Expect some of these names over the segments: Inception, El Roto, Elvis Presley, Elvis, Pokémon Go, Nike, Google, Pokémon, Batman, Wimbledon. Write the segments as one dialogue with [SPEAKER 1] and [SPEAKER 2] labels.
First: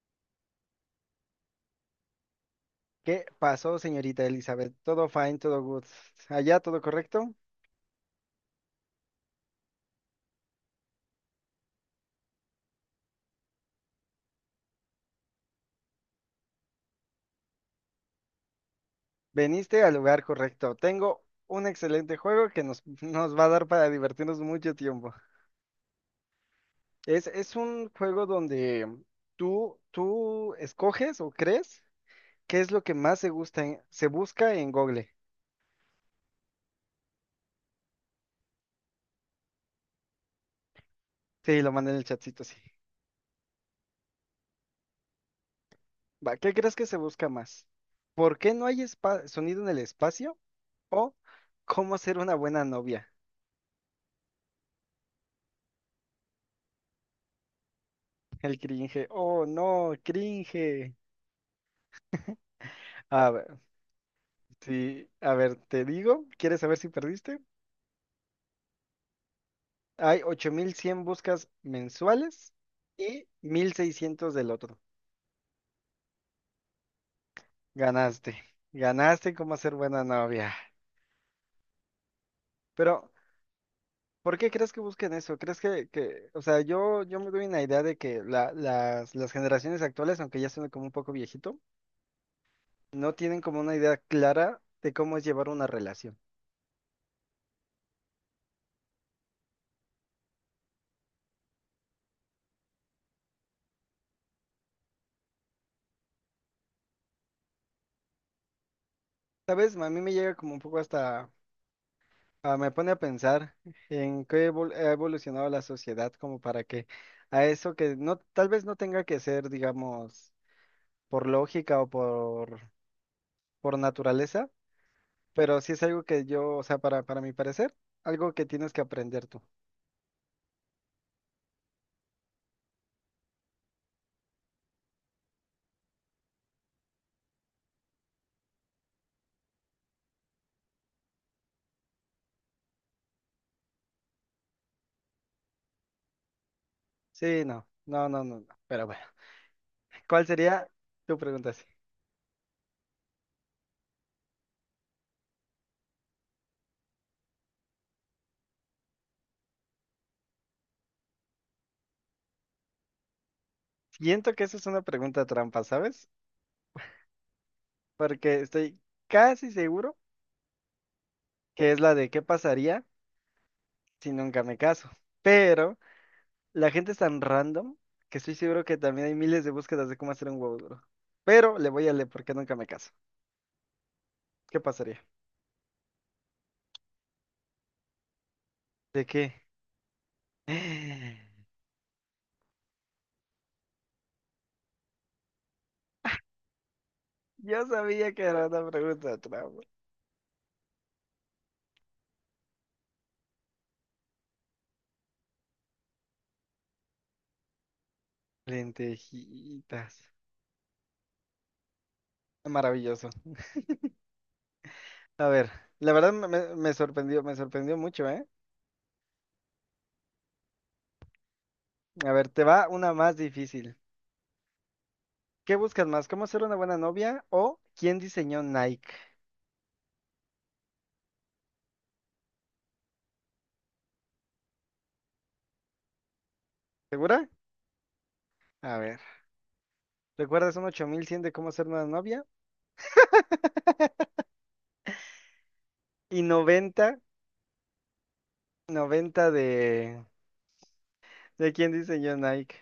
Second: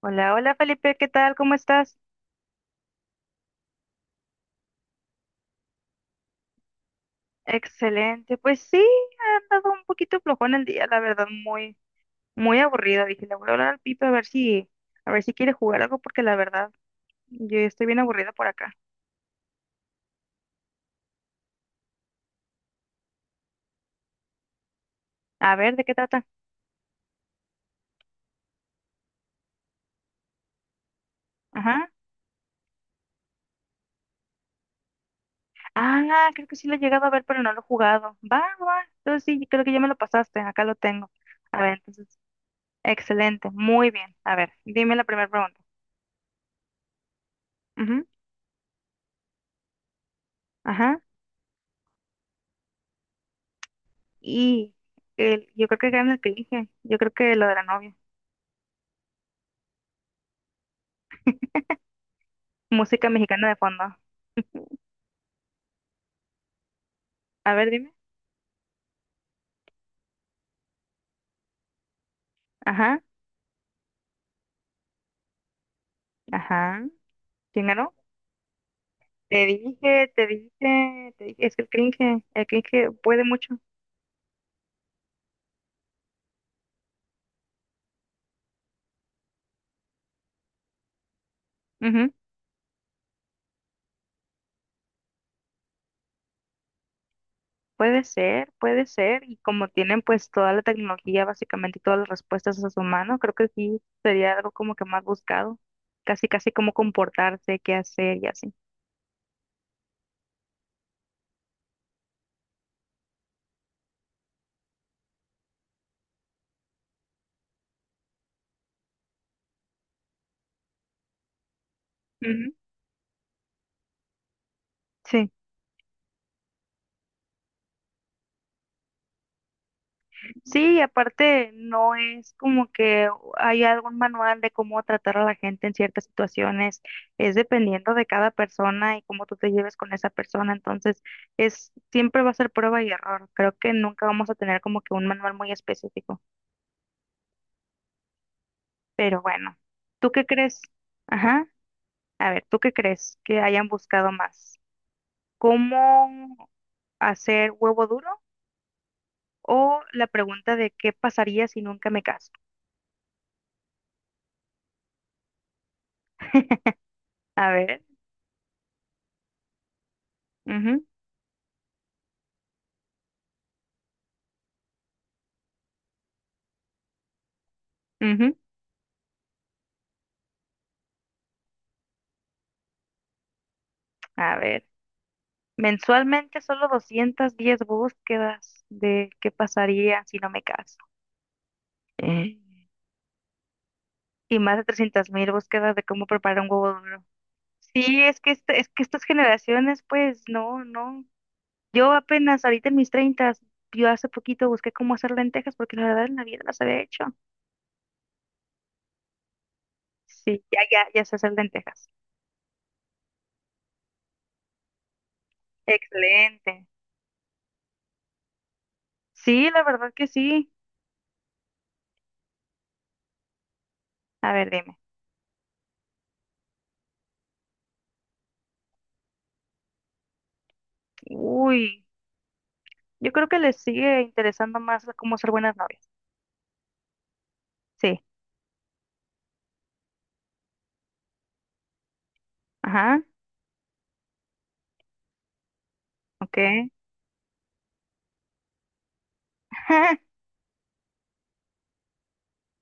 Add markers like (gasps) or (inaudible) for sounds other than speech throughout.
[SPEAKER 1] Hola, hola Felipe, ¿qué tal? ¿Cómo estás?
[SPEAKER 2] ¿Qué pasó, señorita Elizabeth? Todo fine, todo good. Allá todo correcto.
[SPEAKER 1] Excelente. Pues sí, ha andado un poquito flojón el día, la verdad, muy, muy aburrido. Dije, le voy a hablar al Pipe a ver si quiere jugar algo, porque la verdad, yo ya estoy bien aburrida por acá.
[SPEAKER 2] Veniste al lugar correcto. Tengo un excelente juego que nos, (laughs) nos va a dar para divertirnos mucho tiempo.
[SPEAKER 1] A ver, ¿de qué trata?
[SPEAKER 2] Es un juego donde tú escoges o crees
[SPEAKER 1] Ajá.
[SPEAKER 2] qué es lo que más se gusta, se busca en Google.
[SPEAKER 1] Ah, creo que sí lo he llegado a ver, pero no lo he jugado. Va, va. Entonces sí, creo que ya me lo pasaste, acá lo tengo. A
[SPEAKER 2] Sí, lo
[SPEAKER 1] ver,
[SPEAKER 2] mandé en el
[SPEAKER 1] entonces,
[SPEAKER 2] chatcito, sí.
[SPEAKER 1] excelente, muy bien. A ver, dime la primera pregunta.
[SPEAKER 2] Va, ¿qué crees que se busca más?
[SPEAKER 1] Ujú,
[SPEAKER 2] ¿Por qué no hay sonido en el espacio?
[SPEAKER 1] ajá.
[SPEAKER 2] ¿O cómo ser una buena novia?
[SPEAKER 1] Y yo creo que gana el que dije. Yo creo que lo de la novia.
[SPEAKER 2] El cringe. Oh, no, cringe.
[SPEAKER 1] Música
[SPEAKER 2] A ver,
[SPEAKER 1] mexicana de fondo.
[SPEAKER 2] sí, a ver, te digo, ¿quieres saber si perdiste?
[SPEAKER 1] A ver, dime.
[SPEAKER 2] Hay 8.100 buscas mensuales
[SPEAKER 1] Ajá,
[SPEAKER 2] y 1.600 del otro.
[SPEAKER 1] ajá. ¿Quién ganó?
[SPEAKER 2] Ganaste, ganaste
[SPEAKER 1] Te
[SPEAKER 2] cómo hacer buena
[SPEAKER 1] dije, te
[SPEAKER 2] novia.
[SPEAKER 1] dije, es que el cringe
[SPEAKER 2] Pero,
[SPEAKER 1] puede mucho.
[SPEAKER 2] ¿por qué crees que busquen eso? ¿Crees que, o sea, yo me doy una idea de que las generaciones actuales, aunque ya son como un poco viejito,
[SPEAKER 1] Ujú.
[SPEAKER 2] no tienen como una idea clara de cómo es llevar una relación?
[SPEAKER 1] Puede ser, puede ser. Y como tienen pues toda la tecnología básicamente y todas las respuestas a su mano, creo que sí sería algo como que más buscado. Casi, casi como comportarse, qué hacer y así.
[SPEAKER 2] ¿Sabes? A mí me llega como un poco hasta... Ah, me pone a pensar en qué ha evolucionado la sociedad como para que a eso que no, tal vez no tenga que ser, digamos, por lógica o
[SPEAKER 1] Ujú.
[SPEAKER 2] por, por naturaleza,
[SPEAKER 1] Sí.
[SPEAKER 2] pero sí es algo que yo, o sea, para mi parecer, algo que tienes que aprender tú.
[SPEAKER 1] Sí, y aparte no es como que hay algún manual de cómo tratar a la gente en ciertas situaciones, es dependiendo de cada persona y cómo tú te lleves con esa persona, entonces es siempre va a ser prueba y error. Creo que nunca vamos a tener como que un manual muy específico,
[SPEAKER 2] Sí, no, no, no, no, no. Pero bueno,
[SPEAKER 1] pero bueno,
[SPEAKER 2] (laughs)
[SPEAKER 1] ¿tú qué
[SPEAKER 2] ¿cuál
[SPEAKER 1] crees?
[SPEAKER 2] sería tu
[SPEAKER 1] Ajá,
[SPEAKER 2] pregunta? Sí.
[SPEAKER 1] a ver, ¿tú qué crees que hayan buscado más? ¿Cómo hacer huevo duro o la pregunta de qué pasaría si nunca me caso?
[SPEAKER 2] Siento que eso es una pregunta trampa, ¿sabes?
[SPEAKER 1] (laughs) A ver,
[SPEAKER 2] Porque estoy casi seguro
[SPEAKER 1] mhm.
[SPEAKER 2] que es la de qué pasaría si nunca me caso, pero... La gente es tan random que estoy seguro que también hay miles de búsquedas de cómo hacer un huevo duro. Pero le voy a leer porque nunca me caso.
[SPEAKER 1] A
[SPEAKER 2] ¿Qué
[SPEAKER 1] ver,
[SPEAKER 2] pasaría?
[SPEAKER 1] mensualmente solo 210 búsquedas
[SPEAKER 2] ¿De
[SPEAKER 1] de qué
[SPEAKER 2] qué?
[SPEAKER 1] pasaría si no
[SPEAKER 2] (gasps)
[SPEAKER 1] me caso.
[SPEAKER 2] (sighs)
[SPEAKER 1] Mm. Y más de 300,000 búsquedas de cómo preparar un huevo duro.
[SPEAKER 2] Yo
[SPEAKER 1] Sí,
[SPEAKER 2] sabía
[SPEAKER 1] es
[SPEAKER 2] que era
[SPEAKER 1] es
[SPEAKER 2] una
[SPEAKER 1] que estas
[SPEAKER 2] pregunta trampa.
[SPEAKER 1] generaciones, pues, no, no. Yo apenas ahorita en mis treintas, yo hace poquito busqué cómo hacer lentejas porque la verdad en la vida las había hecho.
[SPEAKER 2] Lentejitas.
[SPEAKER 1] Sí, ya, ya, ya sé hacer lentejas.
[SPEAKER 2] Maravilloso. A ver, la verdad me,
[SPEAKER 1] Excelente.
[SPEAKER 2] me sorprendió mucho, ¿eh?
[SPEAKER 1] Sí, la verdad que sí.
[SPEAKER 2] A ver, te va una más difícil.
[SPEAKER 1] A ver, dime.
[SPEAKER 2] ¿Qué buscas más? ¿Cómo ser una buena novia o quién diseñó Nike?
[SPEAKER 1] Uy, yo creo que les sigue interesando más cómo ser buenas novias.
[SPEAKER 2] ¿Segura?
[SPEAKER 1] Sí.
[SPEAKER 2] A ver, ¿recuerdas un 8100 de cómo ser una novia?
[SPEAKER 1] Ajá,
[SPEAKER 2] Y
[SPEAKER 1] ok.
[SPEAKER 2] 90 90 de...
[SPEAKER 1] (laughs)
[SPEAKER 2] ¿De quién diseñó Nike?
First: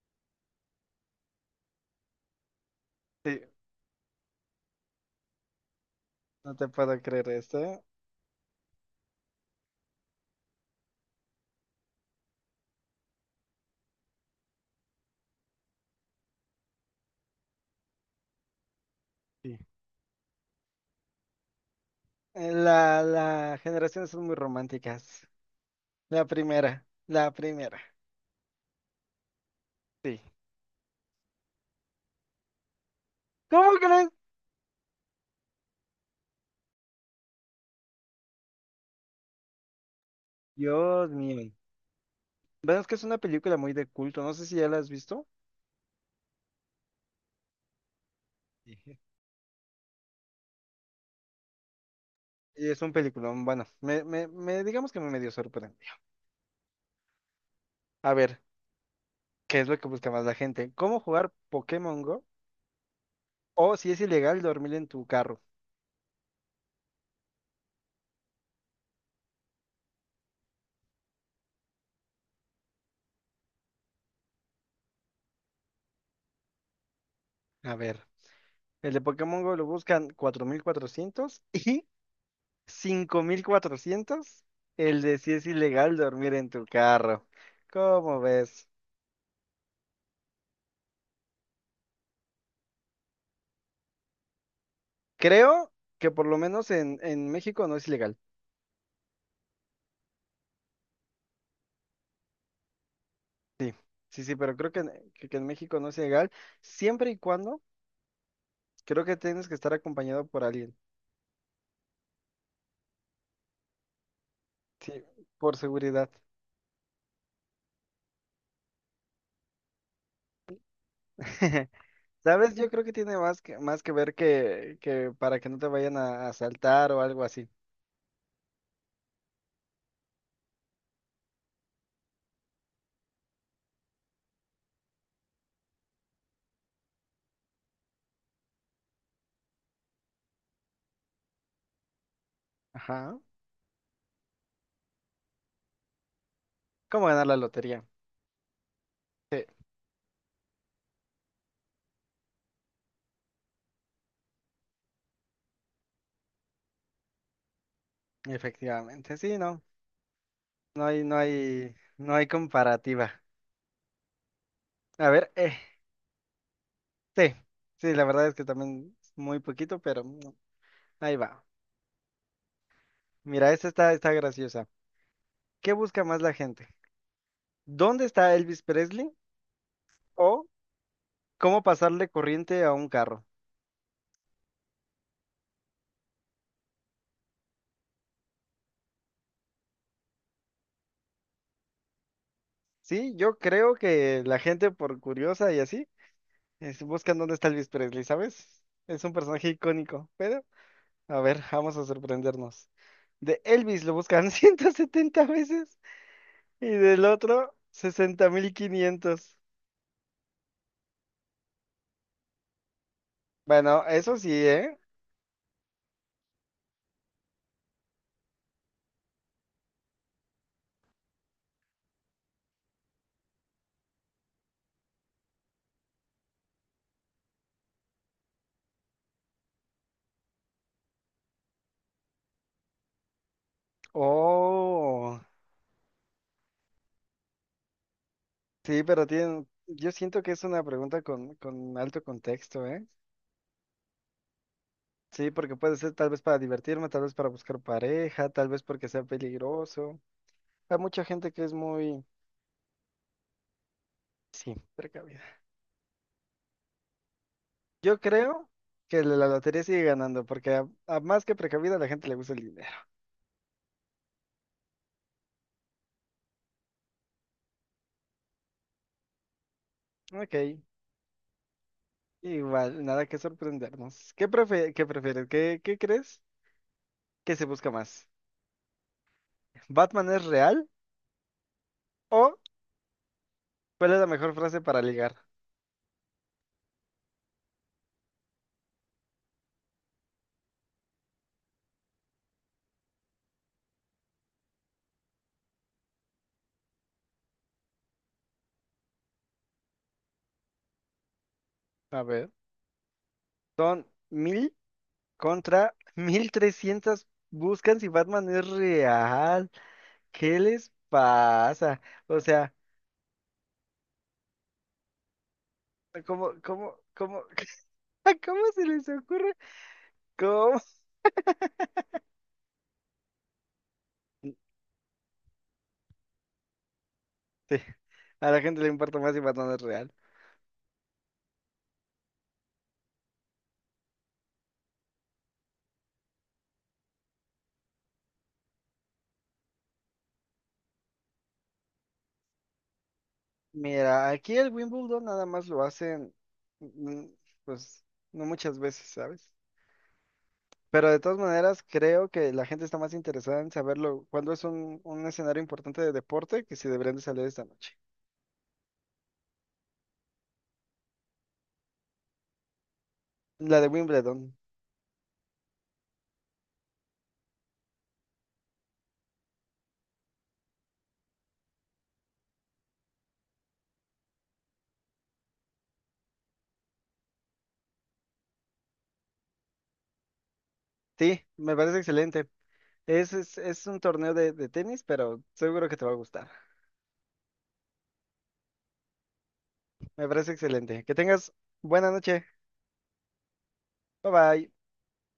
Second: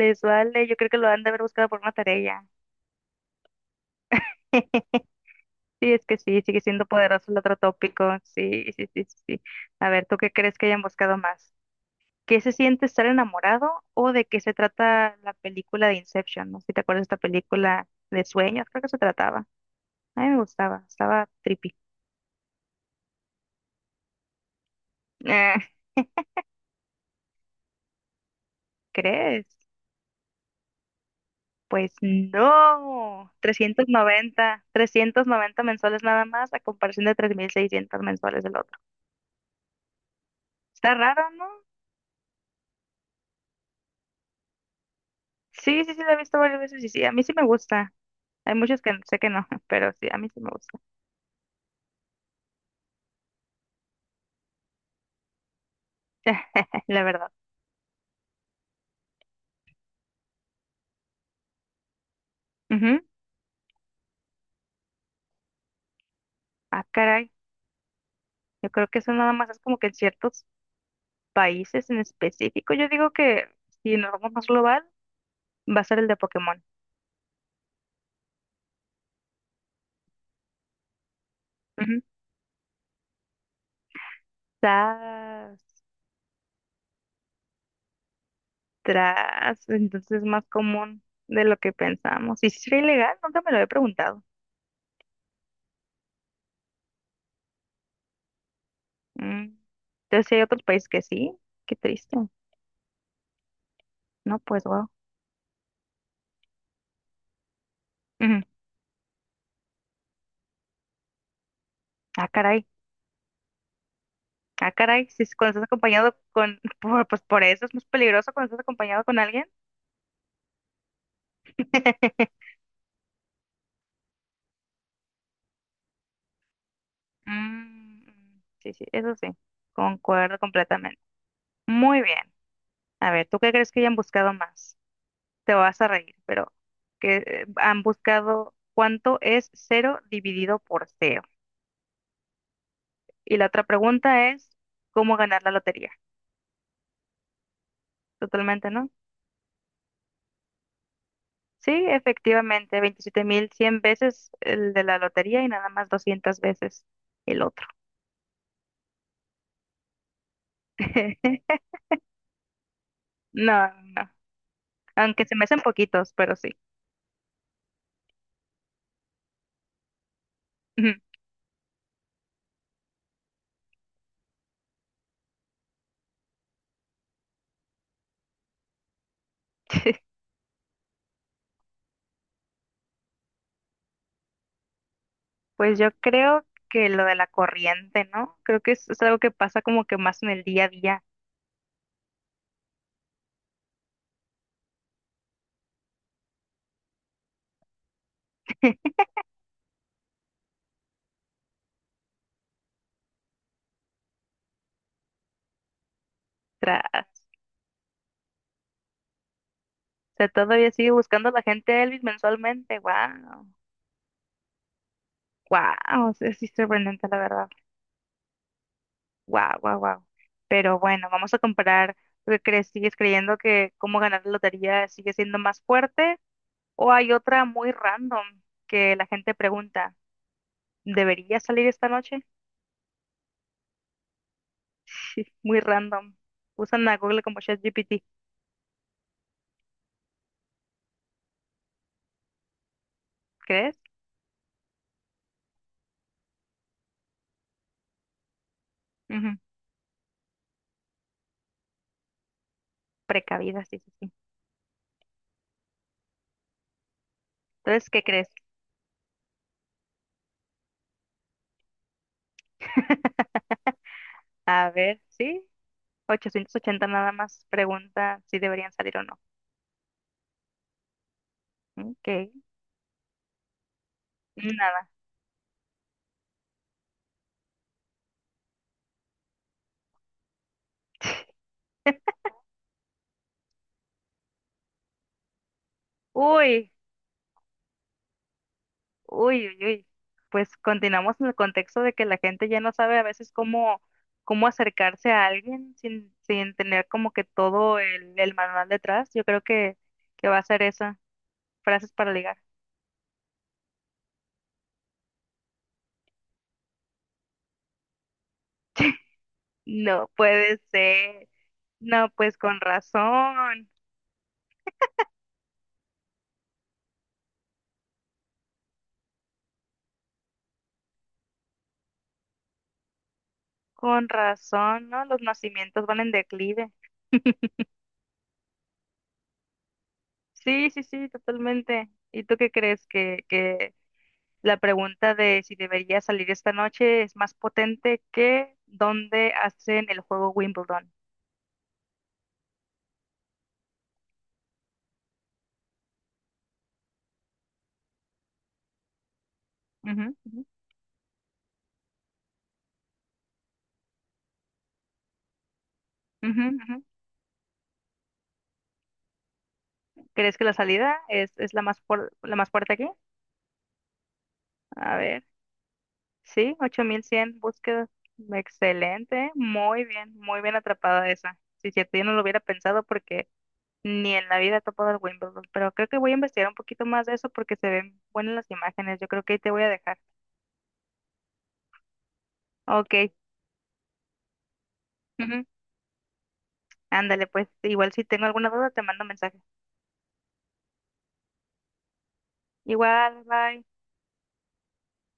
[SPEAKER 1] Les vale, yo creo que lo han de haber buscado por una tarea
[SPEAKER 2] Sí,
[SPEAKER 1] ya. (laughs) Sí, es que sí,
[SPEAKER 2] no
[SPEAKER 1] sigue
[SPEAKER 2] te
[SPEAKER 1] siendo
[SPEAKER 2] puedo creer
[SPEAKER 1] poderoso el otro
[SPEAKER 2] esto.
[SPEAKER 1] tópico. Sí, sí, sí, sí, sí. A ver, ¿tú qué crees que hayan buscado más? ¿Qué se siente estar enamorado o de qué se trata la película de Inception? No sé si te acuerdas de esta película de sueños, creo que se trataba.
[SPEAKER 2] Sí.
[SPEAKER 1] A mí me gustaba, estaba trippy.
[SPEAKER 2] La generaciones son muy románticas.
[SPEAKER 1] Eh,
[SPEAKER 2] La primera, la primera.
[SPEAKER 1] (laughs) ¿crees?
[SPEAKER 2] Sí.
[SPEAKER 1] Pues no,
[SPEAKER 2] ¿Cómo
[SPEAKER 1] Trescientos
[SPEAKER 2] crees?
[SPEAKER 1] noventa, 390 mensuales nada más a comparación de 3.600 mensuales del otro. Está
[SPEAKER 2] Dios
[SPEAKER 1] raro, ¿no?
[SPEAKER 2] mío. Bueno, es que es una película muy de culto. No sé si ya la has visto.
[SPEAKER 1] Sí, sí, sí, la he visto varias veces y sí, a mí sí me gusta. Hay muchos que
[SPEAKER 2] Sí.
[SPEAKER 1] sé que no, (laughs) pero sí, a mí sí me gusta.
[SPEAKER 2] Y es un peliculón. Bueno, me, digamos que me medio sorprendió.
[SPEAKER 1] (laughs) La verdad.
[SPEAKER 2] A ver, ¿qué es lo que busca más la gente? ¿Cómo jugar Pokémon Go?
[SPEAKER 1] Ujú.
[SPEAKER 2] ¿O si es ilegal dormir en tu carro?
[SPEAKER 1] Ah, caray. Yo creo que eso nada más es como que en ciertos países en específico. Yo digo que si nos vamos más global, va a ser el de Pokémon.
[SPEAKER 2] A ver. El de Pokémon Go lo buscan cuatro mil cuatrocientos, (laughs) y
[SPEAKER 1] Ujú.
[SPEAKER 2] 5400. El de si es
[SPEAKER 1] Tras,
[SPEAKER 2] ilegal dormir en tu carro. ¿Cómo ves?
[SPEAKER 1] tras. Entonces es más común de lo que pensamos. ¿Y si sería ilegal? Nunca me lo he preguntado.
[SPEAKER 2] Creo que por lo menos en México no es ilegal.
[SPEAKER 1] Mm. Entonces sí hay otros países que sí. Qué triste.
[SPEAKER 2] Sí, sí, sí,
[SPEAKER 1] No,
[SPEAKER 2] pero
[SPEAKER 1] pues
[SPEAKER 2] creo que,
[SPEAKER 1] wow.
[SPEAKER 2] que en México no es ilegal. Siempre y cuando,
[SPEAKER 1] Ujú.
[SPEAKER 2] creo que tienes que estar acompañado por alguien.
[SPEAKER 1] Ah, caray. Ah,
[SPEAKER 2] Sí,
[SPEAKER 1] caray, si es cuando
[SPEAKER 2] por
[SPEAKER 1] estás
[SPEAKER 2] seguridad.
[SPEAKER 1] acompañado (laughs) pues por eso es más peligroso cuando estás acompañado con alguien.
[SPEAKER 2] (laughs)
[SPEAKER 1] (laughs)
[SPEAKER 2] ¿Sabes? Yo creo que tiene más que ver que para que no te vayan a asaltar o algo así.
[SPEAKER 1] Mm, sí, sí, eso sí, concuerdo completamente. Muy bien. A ver, ¿tú qué crees que hayan buscado más? Te vas a reír, pero que han buscado cuánto es cero dividido por cero.
[SPEAKER 2] Ajá.
[SPEAKER 1] Y la otra pregunta es, ¿cómo ganar la lotería?
[SPEAKER 2] ¿Cómo ganar la lotería?
[SPEAKER 1] Totalmente, ¿no?
[SPEAKER 2] Sí.
[SPEAKER 1] Sí, efectivamente, 27.100 veces el de la lotería y nada más 200 veces el otro.
[SPEAKER 2] Efectivamente, sí, no, no hay, no
[SPEAKER 1] (laughs)
[SPEAKER 2] hay, no hay comparativa.
[SPEAKER 1] No, no, no.
[SPEAKER 2] A
[SPEAKER 1] Aunque
[SPEAKER 2] ver,
[SPEAKER 1] se me hacen poquitos, pero sí.
[SPEAKER 2] sí, sí, la verdad es que también es muy poquito, pero
[SPEAKER 1] Ujú.
[SPEAKER 2] ahí va. Mira, esta está, está graciosa. ¿Qué busca más la gente? ¿Dónde está Elvis Presley?
[SPEAKER 1] (laughs)
[SPEAKER 2] ¿O cómo pasarle corriente a un carro?
[SPEAKER 1] Pues yo creo que lo de la corriente, ¿no? Creo que es algo que pasa como que más en el día a día.
[SPEAKER 2] Sí, yo creo que la gente por curiosa y así, es, buscan dónde está Elvis Presley, ¿sabes?
[SPEAKER 1] (laughs)
[SPEAKER 2] Es un personaje icónico, pero a ver, vamos a sorprendernos. De Elvis lo buscan (laughs) 170 veces. Y del
[SPEAKER 1] Tras.
[SPEAKER 2] otro, sesenta mil quinientos.
[SPEAKER 1] O sea, todavía sigue buscando la gente a Elvis mensualmente. Wow.
[SPEAKER 2] Bueno, eso sí, ¿eh?
[SPEAKER 1] Wow. Es sorprendente, la verdad. Wow, wow, wow. Pero bueno, vamos a comparar. ¿Tú qué crees? ¿Sigues creyendo que cómo ganar la lotería sigue siendo más fuerte? ¿O hay otra muy random que la gente pregunta, ¿debería salir esta noche?
[SPEAKER 2] Oh,
[SPEAKER 1] Sí, muy random. Usan a Google como ChatGPT,
[SPEAKER 2] sí, pero tienen, yo siento que es una pregunta con alto contexto, ¿eh?
[SPEAKER 1] ¿crees?
[SPEAKER 2] Sí, porque puede ser tal vez para divertirme, tal vez para buscar pareja, tal vez porque sea
[SPEAKER 1] Ujú,
[SPEAKER 2] peligroso. Hay mucha gente que es muy,
[SPEAKER 1] precavida, sí, sí, sí.
[SPEAKER 2] sí, precavida.
[SPEAKER 1] Entonces,
[SPEAKER 2] Yo
[SPEAKER 1] ¿qué crees?
[SPEAKER 2] creo que la la lotería sigue ganando, porque a más que precavida a la gente le gusta el dinero.
[SPEAKER 1] (laughs) A ver, sí, 880 nada más pregunta si deberían salir o no.
[SPEAKER 2] Ok,
[SPEAKER 1] Ok,
[SPEAKER 2] igual, nada que sorprendernos. ¿Qué qué
[SPEAKER 1] nada.
[SPEAKER 2] prefieres? ¿Qué, qué crees que se busca más? ¿Batman es real? ¿O cuál es la mejor frase para ligar?
[SPEAKER 1] Uy, uy, uy, uy. Pues continuamos en el contexto de que la gente ya no sabe a veces cómo, cómo acercarse a alguien sin, sin tener como que todo el manual detrás. Yo creo que va a ser esa. Frases
[SPEAKER 2] A
[SPEAKER 1] para
[SPEAKER 2] ver.
[SPEAKER 1] ligar.
[SPEAKER 2] Son mil contra mil trescientas. Buscan si Batman es real.
[SPEAKER 1] No
[SPEAKER 2] ¿Qué
[SPEAKER 1] puede
[SPEAKER 2] les
[SPEAKER 1] ser.
[SPEAKER 2] pasa?
[SPEAKER 1] No,
[SPEAKER 2] O
[SPEAKER 1] pues
[SPEAKER 2] sea, ¿cómo, cómo, cómo, (laughs) cómo se les ocurre? ¿Cómo?
[SPEAKER 1] con razón, ¿no? Los nacimientos van en declive.
[SPEAKER 2] Sí, a la gente le importa más si Batman es real.
[SPEAKER 1] Sí, sí, sí, totalmente. ¿Y tú qué crees que la pregunta de si debería salir esta noche es más potente que dónde hacen el juego Wimbledon?
[SPEAKER 2] Mira, aquí el Wimbledon nada más lo hacen, mm, pues, no muchas veces, ¿sabes?
[SPEAKER 1] Ujú, ujú,
[SPEAKER 2] Pero de todas maneras, creo que la gente está más interesada en saberlo cuando es un escenario importante de
[SPEAKER 1] ujú,
[SPEAKER 2] deporte que si
[SPEAKER 1] ujú.
[SPEAKER 2] deberían de salir esta noche.
[SPEAKER 1] ¿Crees que la salida es la más, la más fuerte aquí?
[SPEAKER 2] La de Wimbledon.
[SPEAKER 1] A ver. Sí, 8.100 búsquedas. Excelente. Muy bien atrapada esa. Si cierto, yo no lo hubiera pensado porque ni en la vida he topado el Wimbledon, pero creo que voy a investigar un poquito más de eso porque se ven buenas las imágenes. Yo creo que ahí te voy a dejar.
[SPEAKER 2] Sí, me parece excelente.
[SPEAKER 1] Ok.
[SPEAKER 2] Es, es un torneo de tenis, pero
[SPEAKER 1] Ujú,
[SPEAKER 2] seguro que te va a gustar.
[SPEAKER 1] ándale, pues igual si tengo alguna duda te mando mensaje.
[SPEAKER 2] Me parece excelente. Que tengas buena noche.
[SPEAKER 1] Igual, bye.
[SPEAKER 2] Bye bye.